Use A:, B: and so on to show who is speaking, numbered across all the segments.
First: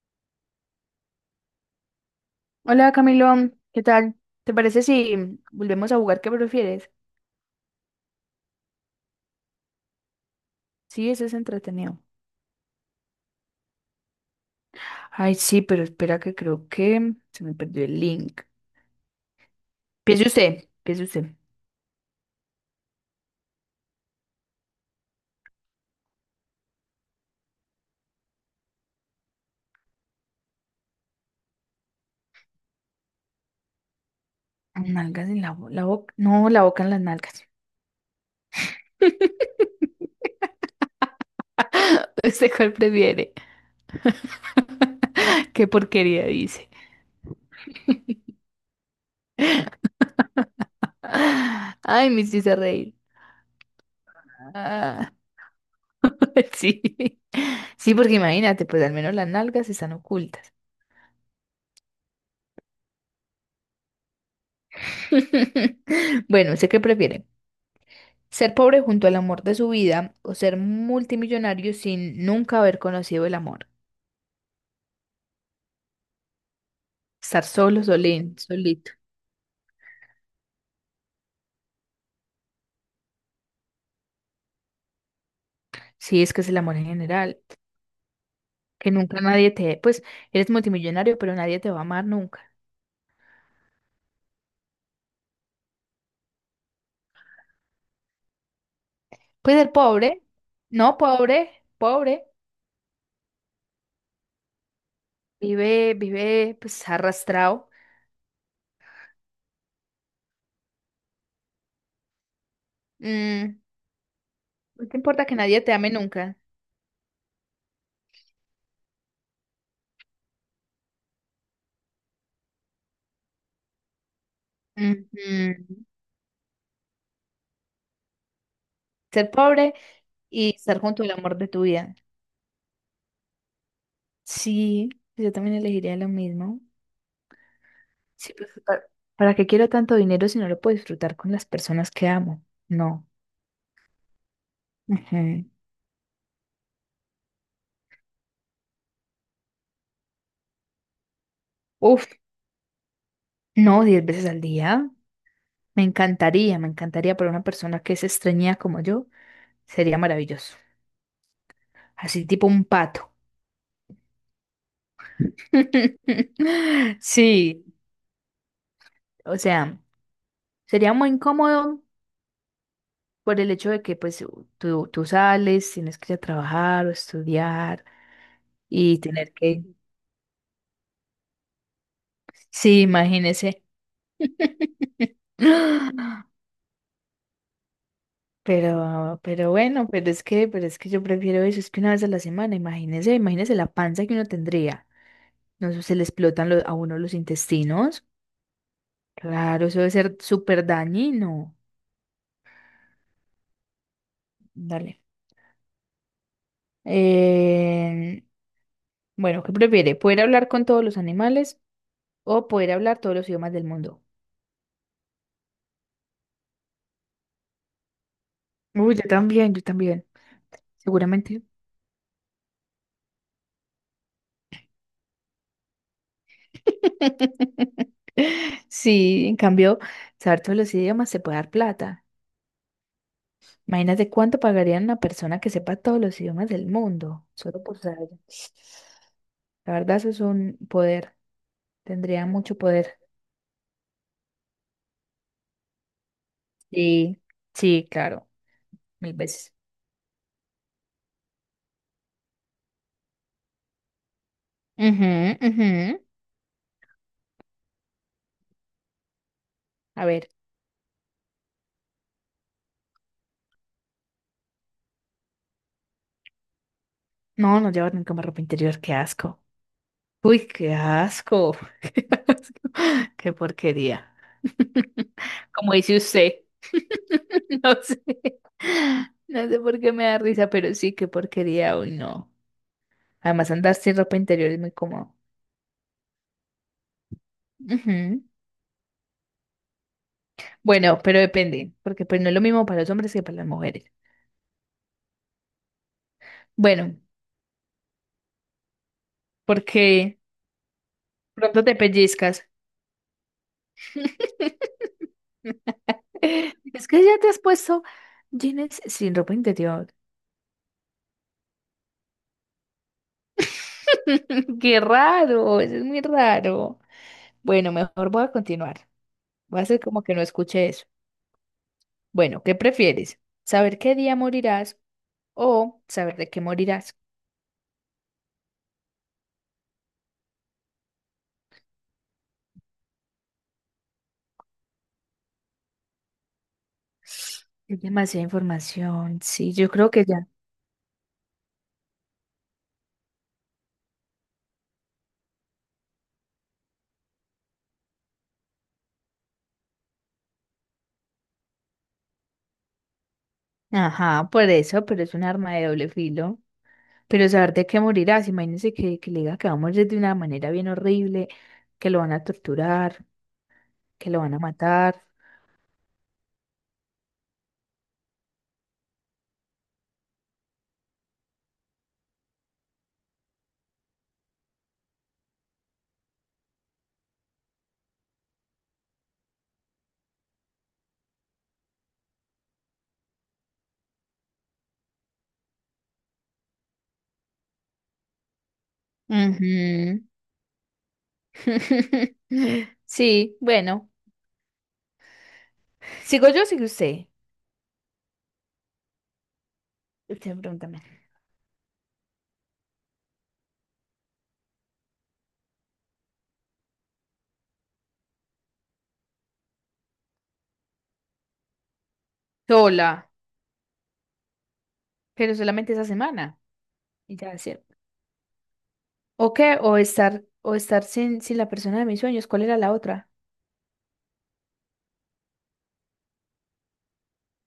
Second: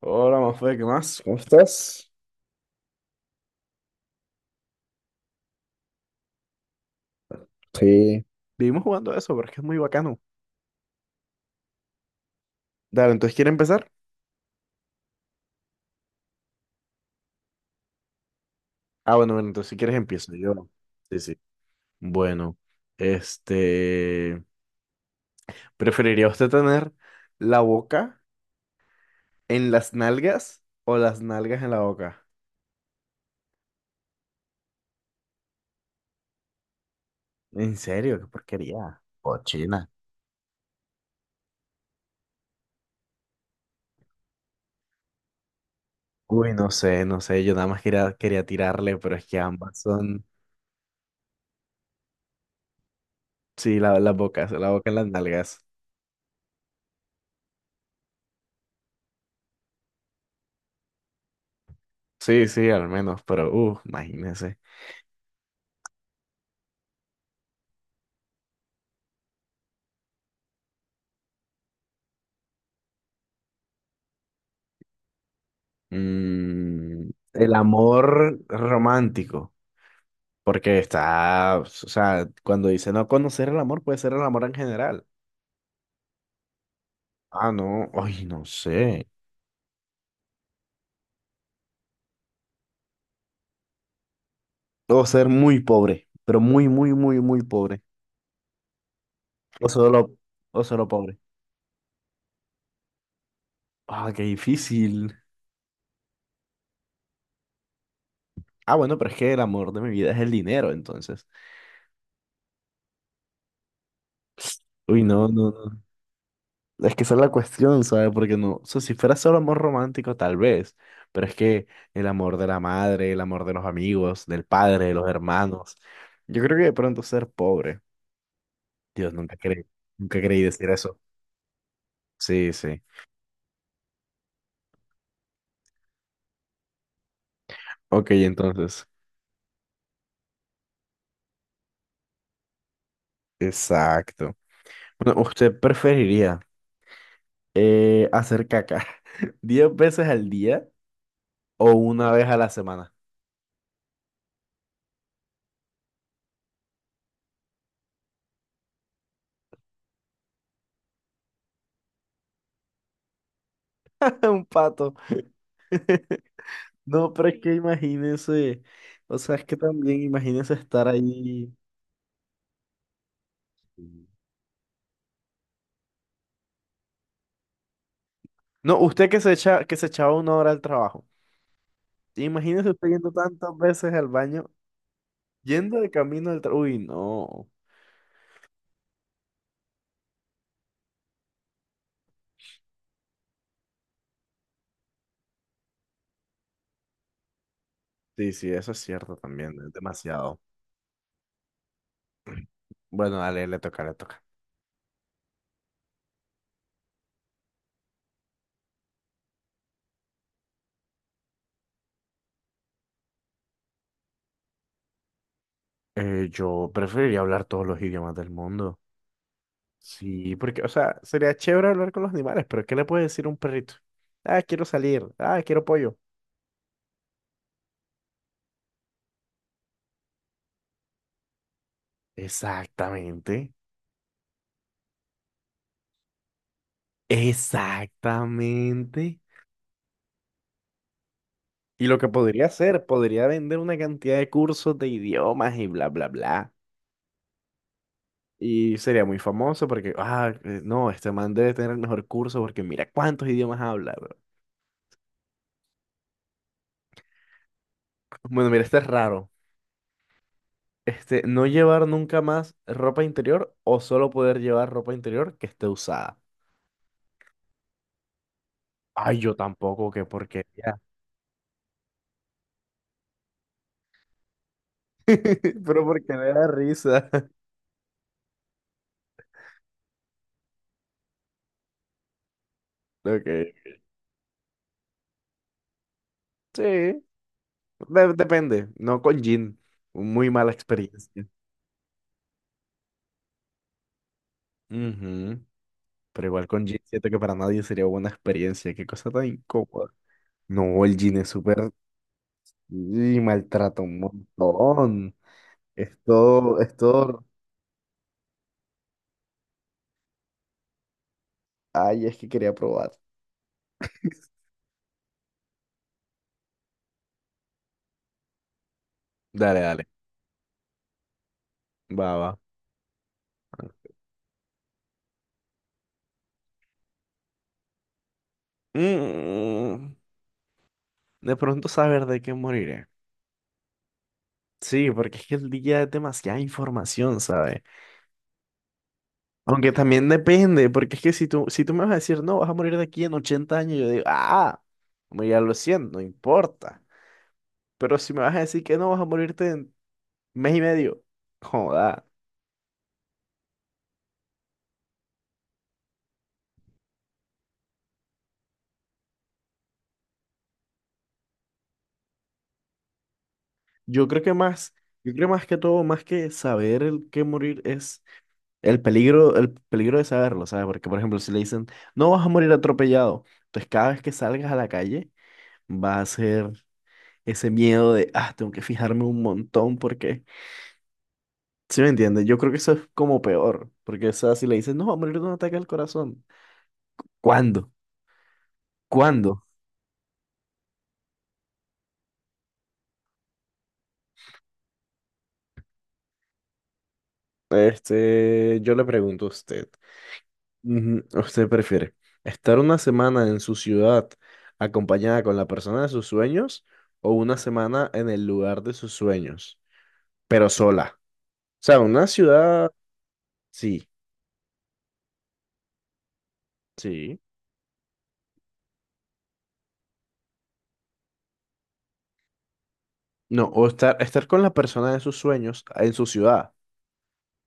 A: Hola, Mafe, ¿qué más? ¿Cómo estás?
B: Hola Camilo, ¿qué tal? ¿Te parece si volvemos a jugar qué prefieres?
A: Sí, vivimos jugando eso, pero es que es muy bacano.
B: Sí, eso es entretenido.
A: Dale, entonces, ¿quieres empezar?
B: Ay, sí, pero espera que creo que se me perdió el link.
A: Ah, bueno, bueno, entonces si quieres
B: Piense
A: empiezo yo.
B: usted, piense
A: Sí,
B: usted.
A: sí. Bueno, este... ¿Preferiría usted tener la boca en las nalgas o las nalgas en la boca?
B: Nalgas en la, la boca. No, la boca en las nalgas.
A: ¿En serio? ¿Qué porquería? Cochina.
B: ¿Usted cuál prefiere? Qué porquería
A: Uy,
B: dice.
A: no sé, no sé, yo nada más quería, quería tirarle, pero es que ambas son.
B: Ah, Ay, me hiciste reír.
A: Sí, las bocas, la boca en las
B: Ah,
A: nalgas.
B: sí. Sí, porque imagínate, pues al menos las nalgas están ocultas.
A: Sí, sí, al menos, pero, imagínese.
B: Bueno, sé qué prefiere. Ser pobre junto al amor de su vida o ser multimillonario sin nunca haber conocido el amor.
A: Mm,
B: Estar
A: el
B: solo, solín,
A: amor
B: solito.
A: romántico, porque está, o sea, cuando dice no conocer el amor, puede ser el amor en general.
B: Sí, es que es el amor en general.
A: Ah, no, ay, no
B: Que
A: sé.
B: nunca nadie te... Pues eres multimillonario, pero nadie te va a amar nunca.
A: O ser muy pobre, pero muy, muy, muy, muy pobre.
B: Pues
A: O
B: el
A: solo,
B: pobre,
A: o solo
B: no
A: pobre.
B: pobre, pobre,
A: Ah, qué difícil.
B: vive, vive pues arrastrado.
A: Ah, bueno, pero es que el amor de mi vida es el dinero, entonces.
B: Mm, no te
A: Uy,
B: importa
A: no,
B: que
A: no,
B: nadie te
A: no.
B: ame nunca.
A: Es que esa es la cuestión, ¿sabes? Porque no, o sea, si fuera solo amor romántico, tal vez, pero es que el amor de la madre, el amor de los amigos, del padre, de los hermanos,
B: Ujú.
A: yo creo que de pronto ser pobre, Dios,
B: Ser
A: nunca creí,
B: pobre
A: nunca creí
B: y
A: decir
B: estar
A: eso.
B: junto al amor de tu vida.
A: Sí, sí.
B: Sí, yo también elegiría lo mismo.
A: Ok,
B: Sí, pues, ¿para,
A: entonces,
B: para qué quiero tanto dinero si no lo puedo disfrutar con las personas que amo? No.
A: exacto. Bueno,
B: Ujú.
A: ¿usted preferiría hacer caca 10 veces al día o
B: Uf,
A: una vez a la semana?
B: no, 10 veces al día. Me encantaría para una persona que es extrañida como yo. Sería maravilloso. Así tipo un pato.
A: Un pato. No, pero es que
B: Sí,
A: imagínese, o sea,
B: o
A: es que
B: sea,
A: también imagínese estar
B: sería muy
A: ahí.
B: incómodo por el hecho de
A: No,
B: que pues tú sales, tienes que ir a trabajar o estudiar y
A: usted
B: tener que...
A: que se echaba una hora al trabajo. Imagínese
B: Sí,
A: usted yendo tantas
B: imagínese.
A: veces al baño, yendo de camino al trabajo. Uy, no.
B: Pero bueno, pero es que yo prefiero eso, es que una vez a la semana, imagínese, imagínese la panza que uno tendría. No sé, se le explotan a uno los intestinos.
A: Sí, sí, eso es cierto también,
B: Claro,
A: es
B: eso debe ser
A: demasiado.
B: súper dañino.
A: Bueno, dale, le toca, le toca.
B: Dale. Eh, bueno, ¿qué prefiere? ¿Poder hablar con todos los animales o poder hablar todos los idiomas del mundo?
A: Yo preferiría hablar todos los idiomas del mundo.
B: Uy, yo también,
A: Sí, porque, o sea, sería
B: seguramente.
A: chévere hablar con los animales, pero ¿qué le puede decir un perrito? Ah, quiero salir. Ah, quiero pollo.
B: Sí, en cambio, saber todos los idiomas se puede dar plata.
A: Exactamente.
B: Imagínate cuánto pagarían una persona que sepa todos los idiomas del mundo, solo por saber.
A: Exactamente.
B: La verdad, eso es un poder.
A: Y lo que
B: Tendría
A: podría
B: mucho
A: hacer,
B: poder.
A: podría vender una cantidad de cursos de idiomas y bla, bla, bla.
B: Sí, sí, claro,
A: Y sería
B: mil
A: muy
B: veces.
A: famoso porque, no, este man debe tener el mejor curso porque mira cuántos idiomas habla, bro".
B: Ujú, ujú.
A: Bueno, mira, este es raro.
B: A ver,
A: No llevar nunca más ropa interior o solo poder llevar ropa interior que esté usada.
B: no, no llevar nunca más ropa interior, qué
A: Ay, yo
B: asco.
A: tampoco, qué
B: Uy, qué
A: porquería.
B: asco, qué asco, qué porquería. Como
A: Pero
B: dice
A: porque me
B: usted,
A: da risa.
B: no sé, no sé por qué me da risa, pero sí, qué porquería, uy, no. Además,
A: Ok.
B: andar sin ropa interior es muy cómodo.
A: Sí,
B: Ujú.
A: depende. No con Jin. Muy mala
B: Bueno, pero
A: experiencia.
B: depende, porque pues no es lo mismo para los hombres que para las mujeres.
A: Ujú. Pero igual con Jin
B: Bueno,
A: siento que para nadie sería buena experiencia. Qué cosa tan incómoda.
B: porque
A: No, el Jin es
B: pronto
A: súper.
B: te pellizcas.
A: Y maltrata un montón. Es todo, es
B: Es que ya
A: todo.
B: te has puesto jeans sin ropa interior.
A: Ay, es que quería probar.
B: Qué raro, eso es muy raro. Bueno, mejor voy a continuar.
A: Dale,
B: Voy a hacer
A: dale.
B: como que no escuché eso.
A: Va, va.
B: Bueno, ¿qué prefieres? ¿Saber qué día morirás o saber de qué morirás?
A: Mm, de pronto saber de qué moriré. Sí, porque es que el día es demasiada información, ¿sabes?
B: Es demasiada información. Sí, yo
A: Aunque
B: creo que
A: también
B: ya.
A: depende, porque es que si tú me vas a decir, no, vas a morir de aquí en 80 años, yo digo, ah, ya lo siento, no importa. Pero si me vas a decir que no, vas a morirte. Mes y medio. Joda.
B: Ajá, por eso, pero es un arma de doble filo. Pero saber de qué morirás, imagínense que le diga que va a morir de una manera bien horrible, que lo van a torturar,
A: Yo
B: que lo
A: creo
B: van
A: que
B: a
A: más,
B: matar.
A: yo creo más que todo, más que saber el que morir es el peligro de saberlo, ¿sabes? Porque, por ejemplo, si le dicen, no vas a morir atropellado, entonces cada vez que salgas a la calle va a ser ese miedo de, ah, tengo que fijarme un montón porque, ¿sí me entiendes? Yo creo que eso es como peor, porque, o sea, si le dicen, no, va a morir de un ataque al corazón, ¿cuándo? ¿Cuándo?
B: Ujú. Sí, bueno. Sigo yo, o sigue usted.
A: Yo le pregunto a usted.
B: Usted pregúntame.
A: Ujú. ¿Usted prefiere estar una semana en su ciudad acompañada con la persona de sus sueños o una semana en el lugar de sus sueños, pero sola? O sea, una ciudad,
B: Sola,
A: sí,
B: pero solamente esa semana. Y
A: sí.
B: ya, ¿cierto? ¿O qué? O estar sin, sin la persona de mis sueños. ¿Cuál era la otra?
A: No, o estar con la persona de sus sueños en su ciudad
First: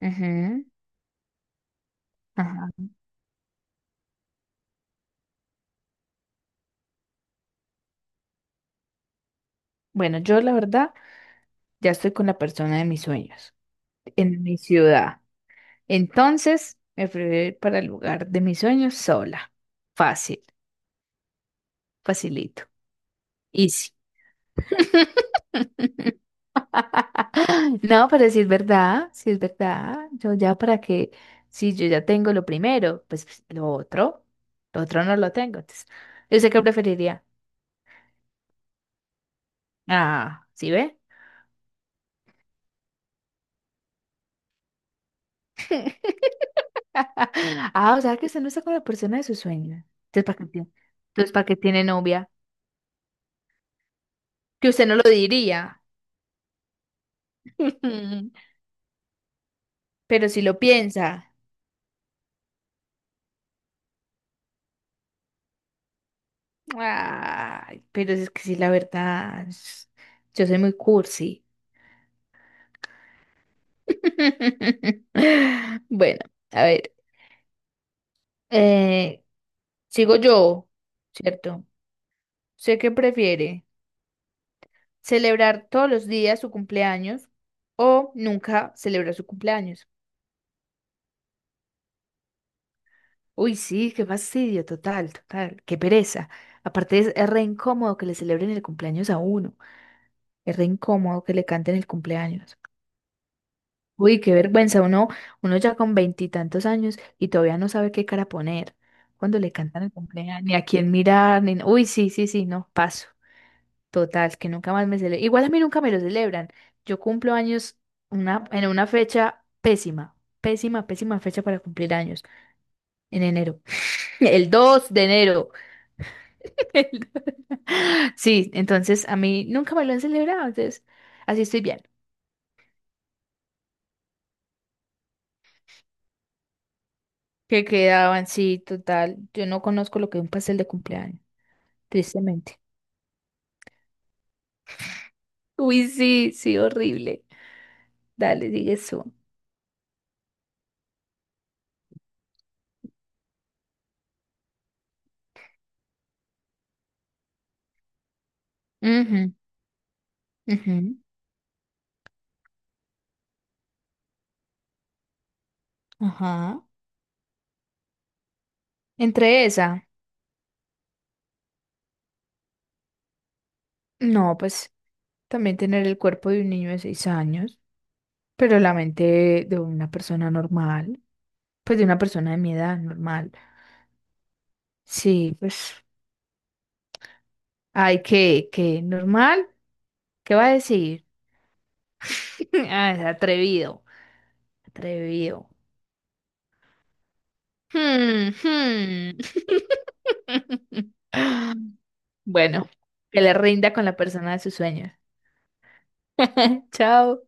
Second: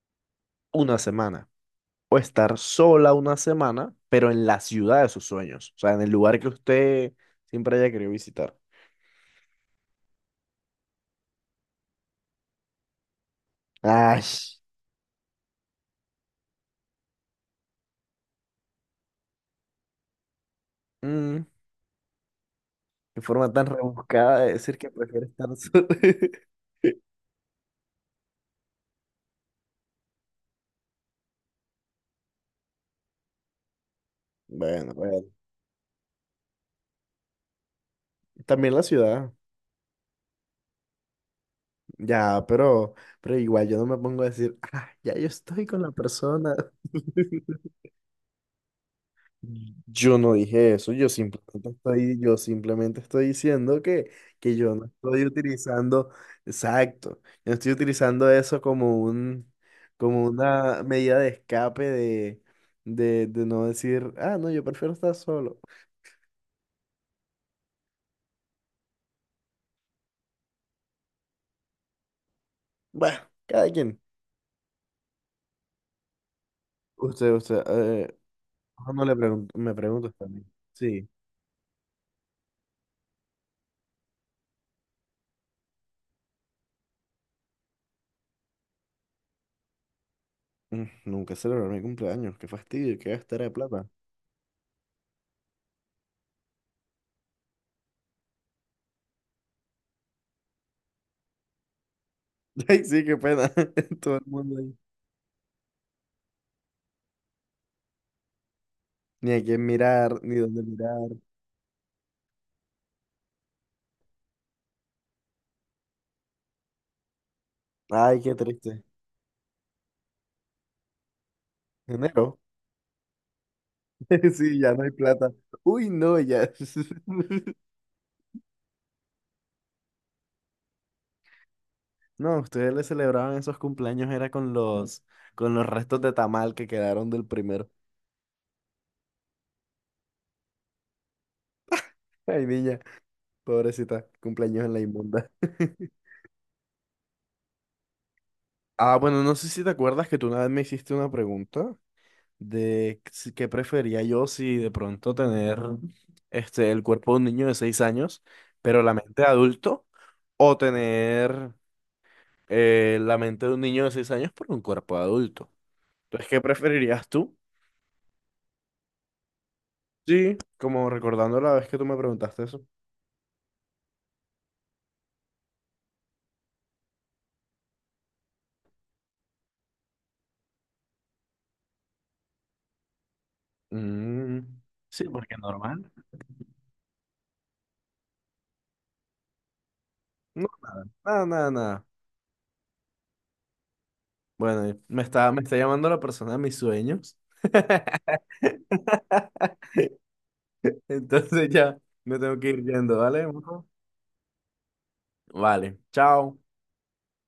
B: Ujú,
A: una semana, o estar
B: Ajá.
A: sola una semana, pero en la ciudad de sus sueños, o sea, en el lugar que usted siempre haya querido visitar.
B: Bueno, yo la verdad ya estoy con la persona de mis sueños
A: Ay,
B: en mi ciudad. Entonces me fui a ir para el lugar de mis sueños sola. Fácil,
A: mm,
B: facilito.
A: qué forma tan
B: Easy.
A: rebuscada de decir que prefiere estar sola.
B: No, pero si es verdad, si es verdad, yo ya para que, si yo ya tengo lo primero, pues, lo
A: Bueno,
B: otro no
A: bueno.
B: lo tengo. Entonces, yo sé que preferiría.
A: También la ciudad.
B: Ah, ¿sí ve?
A: Ya, pero igual yo no me pongo a decir, ah, ya yo estoy con la persona.
B: Ah, o sea que usted no está con la persona de sus sueños.
A: Yo
B: Entonces,
A: no
B: ¿para qué tiene?
A: dije eso,
B: Entonces, ¿para qué tiene novia?
A: yo simplemente estoy diciendo que
B: Que
A: yo no
B: usted no lo
A: estoy
B: diría.
A: utilizando, exacto, yo no estoy utilizando eso como un, como
B: Pero si lo
A: una medida de
B: piensa.
A: escape de, no decir, ah, no, yo prefiero estar solo.
B: Ay, pero es que sí, la verdad, yo soy muy cursi.
A: Bueno, cada quien.
B: Bueno, a ver,
A: Usted, no le
B: eh,
A: pregunto, me pregunto
B: sigo
A: también.
B: yo,
A: Sí.
B: ¿cierto? ¿Sé qué prefiere? ¿Celebrar todos los días su cumpleaños o nunca celebrar su cumpleaños?
A: Nunca celebrar mi cumpleaños, qué fastidio, qué gastera de
B: Uy,
A: plata.
B: sí, qué fastidio, total, total, qué pereza. Aparte es re incómodo que le celebren el cumpleaños a uno, es re incómodo que le canten el cumpleaños.
A: Ay, sí, qué pena. Todo
B: Uy,
A: el
B: qué
A: mundo ahí.
B: vergüenza, uno, uno ya con veintitantos años y todavía no sabe qué cara poner
A: Ni
B: cuando
A: a
B: le
A: quién
B: cantan el
A: mirar, ni
B: cumpleaños, ni
A: dónde
B: a quién
A: mirar.
B: mirar, ni... no, Uy, sí, sí, sí, no, paso. Total, que nunca más me celebran. Igual a mí nunca me lo celebran. Yo cumplo años
A: Ay, qué
B: una, en
A: triste.
B: una fecha pésima, pésima, pésima fecha para cumplir años,
A: Enero.
B: en enero. El
A: Sí, ya no
B: 2
A: hay
B: de
A: plata.
B: enero.
A: Uy, no, ya.
B: El- Sí, entonces a mí nunca me lo han celebrado, entonces así estoy bien.
A: No, ustedes le celebraban esos cumpleaños era con los restos de tamal que quedaron del
B: Que
A: primero.
B: quedaban, sí, total. Yo no conozco lo que es un pastel de cumpleaños.
A: Ay,
B: Tristemente.
A: niña, pobrecita, cumpleaños en la inmunda.
B: Uy, sí, sí, horrible. Dale, sigue
A: Ah,
B: eso.
A: bueno, no sé si te acuerdas que tú una vez me hiciste una pregunta de qué prefería yo si de pronto tener el cuerpo de un niño de 6 años, pero la mente de
B: Ujú,
A: adulto, o
B: ujú,
A: tener la mente de un niño de 6 años, pero un cuerpo de adulto. Entonces, ¿qué
B: Ajá.
A: preferirías tú?
B: Entre esa,
A: Sí, como recordando la vez que tú me preguntaste eso.
B: no, pues también tener el cuerpo de un niño de 6 años, pero la mente de una persona normal, pues de una persona de mi edad normal.
A: Mm, sí, porque
B: Sí, pues,
A: normal.
B: ay, ¿qué, normal? ¿Qué va
A: No,
B: a
A: nada,
B: decir?
A: nada, nada, nada.
B: Ah, es atrevido,
A: Bueno, y me está, me
B: atrevido.
A: está llamando la persona de mis sueños.
B: Hmm, hmm.
A: Entonces ya me tengo que ir
B: Bueno,
A: yendo,
B: que
A: ¿vale?
B: le rinda con la persona de sus sueños.
A: Vale, chao.
B: Chao.